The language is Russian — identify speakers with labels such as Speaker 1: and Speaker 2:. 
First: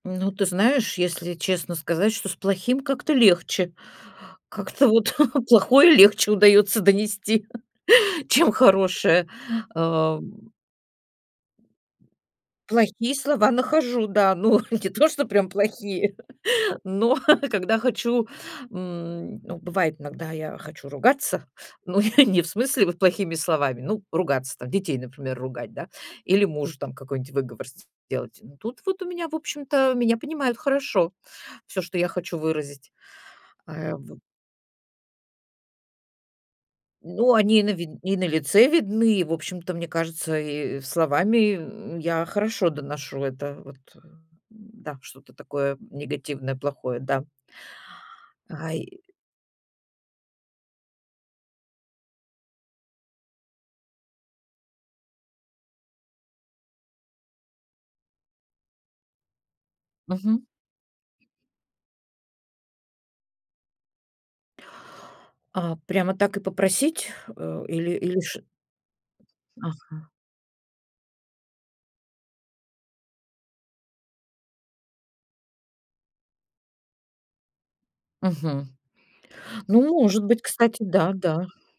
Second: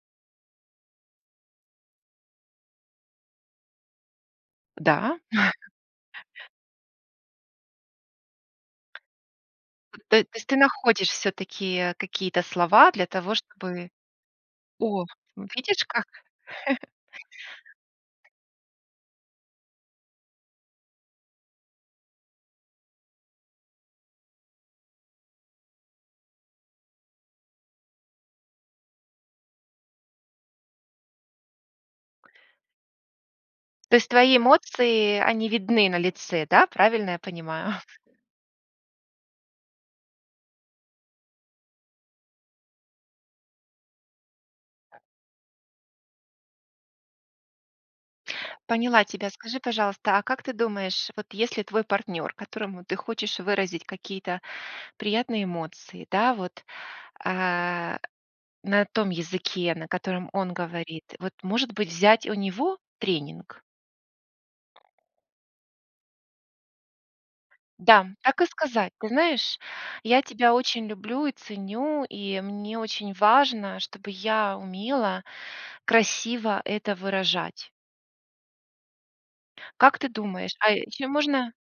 Speaker 1: Ну, ты знаешь, если честно сказать, что с плохим как-то легче. Как-то вот
Speaker 2: Да.
Speaker 1: плохое легче удается донести, чем хорошее,
Speaker 2: Т
Speaker 1: э.
Speaker 2: то есть ты находишь всё-таки, э, какие-то слова для
Speaker 1: Плохие
Speaker 2: того,
Speaker 1: слова
Speaker 2: чтобы
Speaker 1: нахожу, да. Ну, не
Speaker 2: О,
Speaker 1: то, что
Speaker 2: вот
Speaker 1: прям
Speaker 2: видишь как!
Speaker 1: плохие, но когда хочу, м, ну, бывает иногда я хочу ругаться. Ну, не в смысле вот плохими словами, ну, ругаться там: детей, например, ругать, да, или мужу там какой-нибудь выговор с сделать. Но тут вот у меня, в общем-то, меня понимают хорошо, всё, что я хочу выразить. Э,
Speaker 2: То есть
Speaker 1: вот.
Speaker 2: твои эмоции, они видны на лице, да, правильно я
Speaker 1: Ну, они
Speaker 2: понимаю?
Speaker 1: на ви и на лице видны, и, в общем-то, мне кажется, и словами, м, я хорошо доношу это вот, э, да, что-то такое негативное, плохое, да. Ай.
Speaker 2: Поняла тебя. Скажи, пожалуйста, а как ты думаешь, вот если твой партнер, которому ты хочешь выразить какие-то приятные эмоции, да, вот, а, на том языке, на котором
Speaker 1: Мгм.
Speaker 2: он говорит, вот, может быть, взять у него тренинг?
Speaker 1: А, прямо так и попросить? Э, или
Speaker 2: Да,
Speaker 1: или ш
Speaker 2: так и сказать: "Ты знаешь,
Speaker 1: Ага.
Speaker 2: я тебя очень люблю и ценю, и мне очень важно, чтобы я умела красиво это выражать".
Speaker 1: Мгм. Ну,
Speaker 2: Как ты
Speaker 1: может быть,
Speaker 2: думаешь? А
Speaker 1: кстати,
Speaker 2: еще
Speaker 1: да, да.
Speaker 2: можно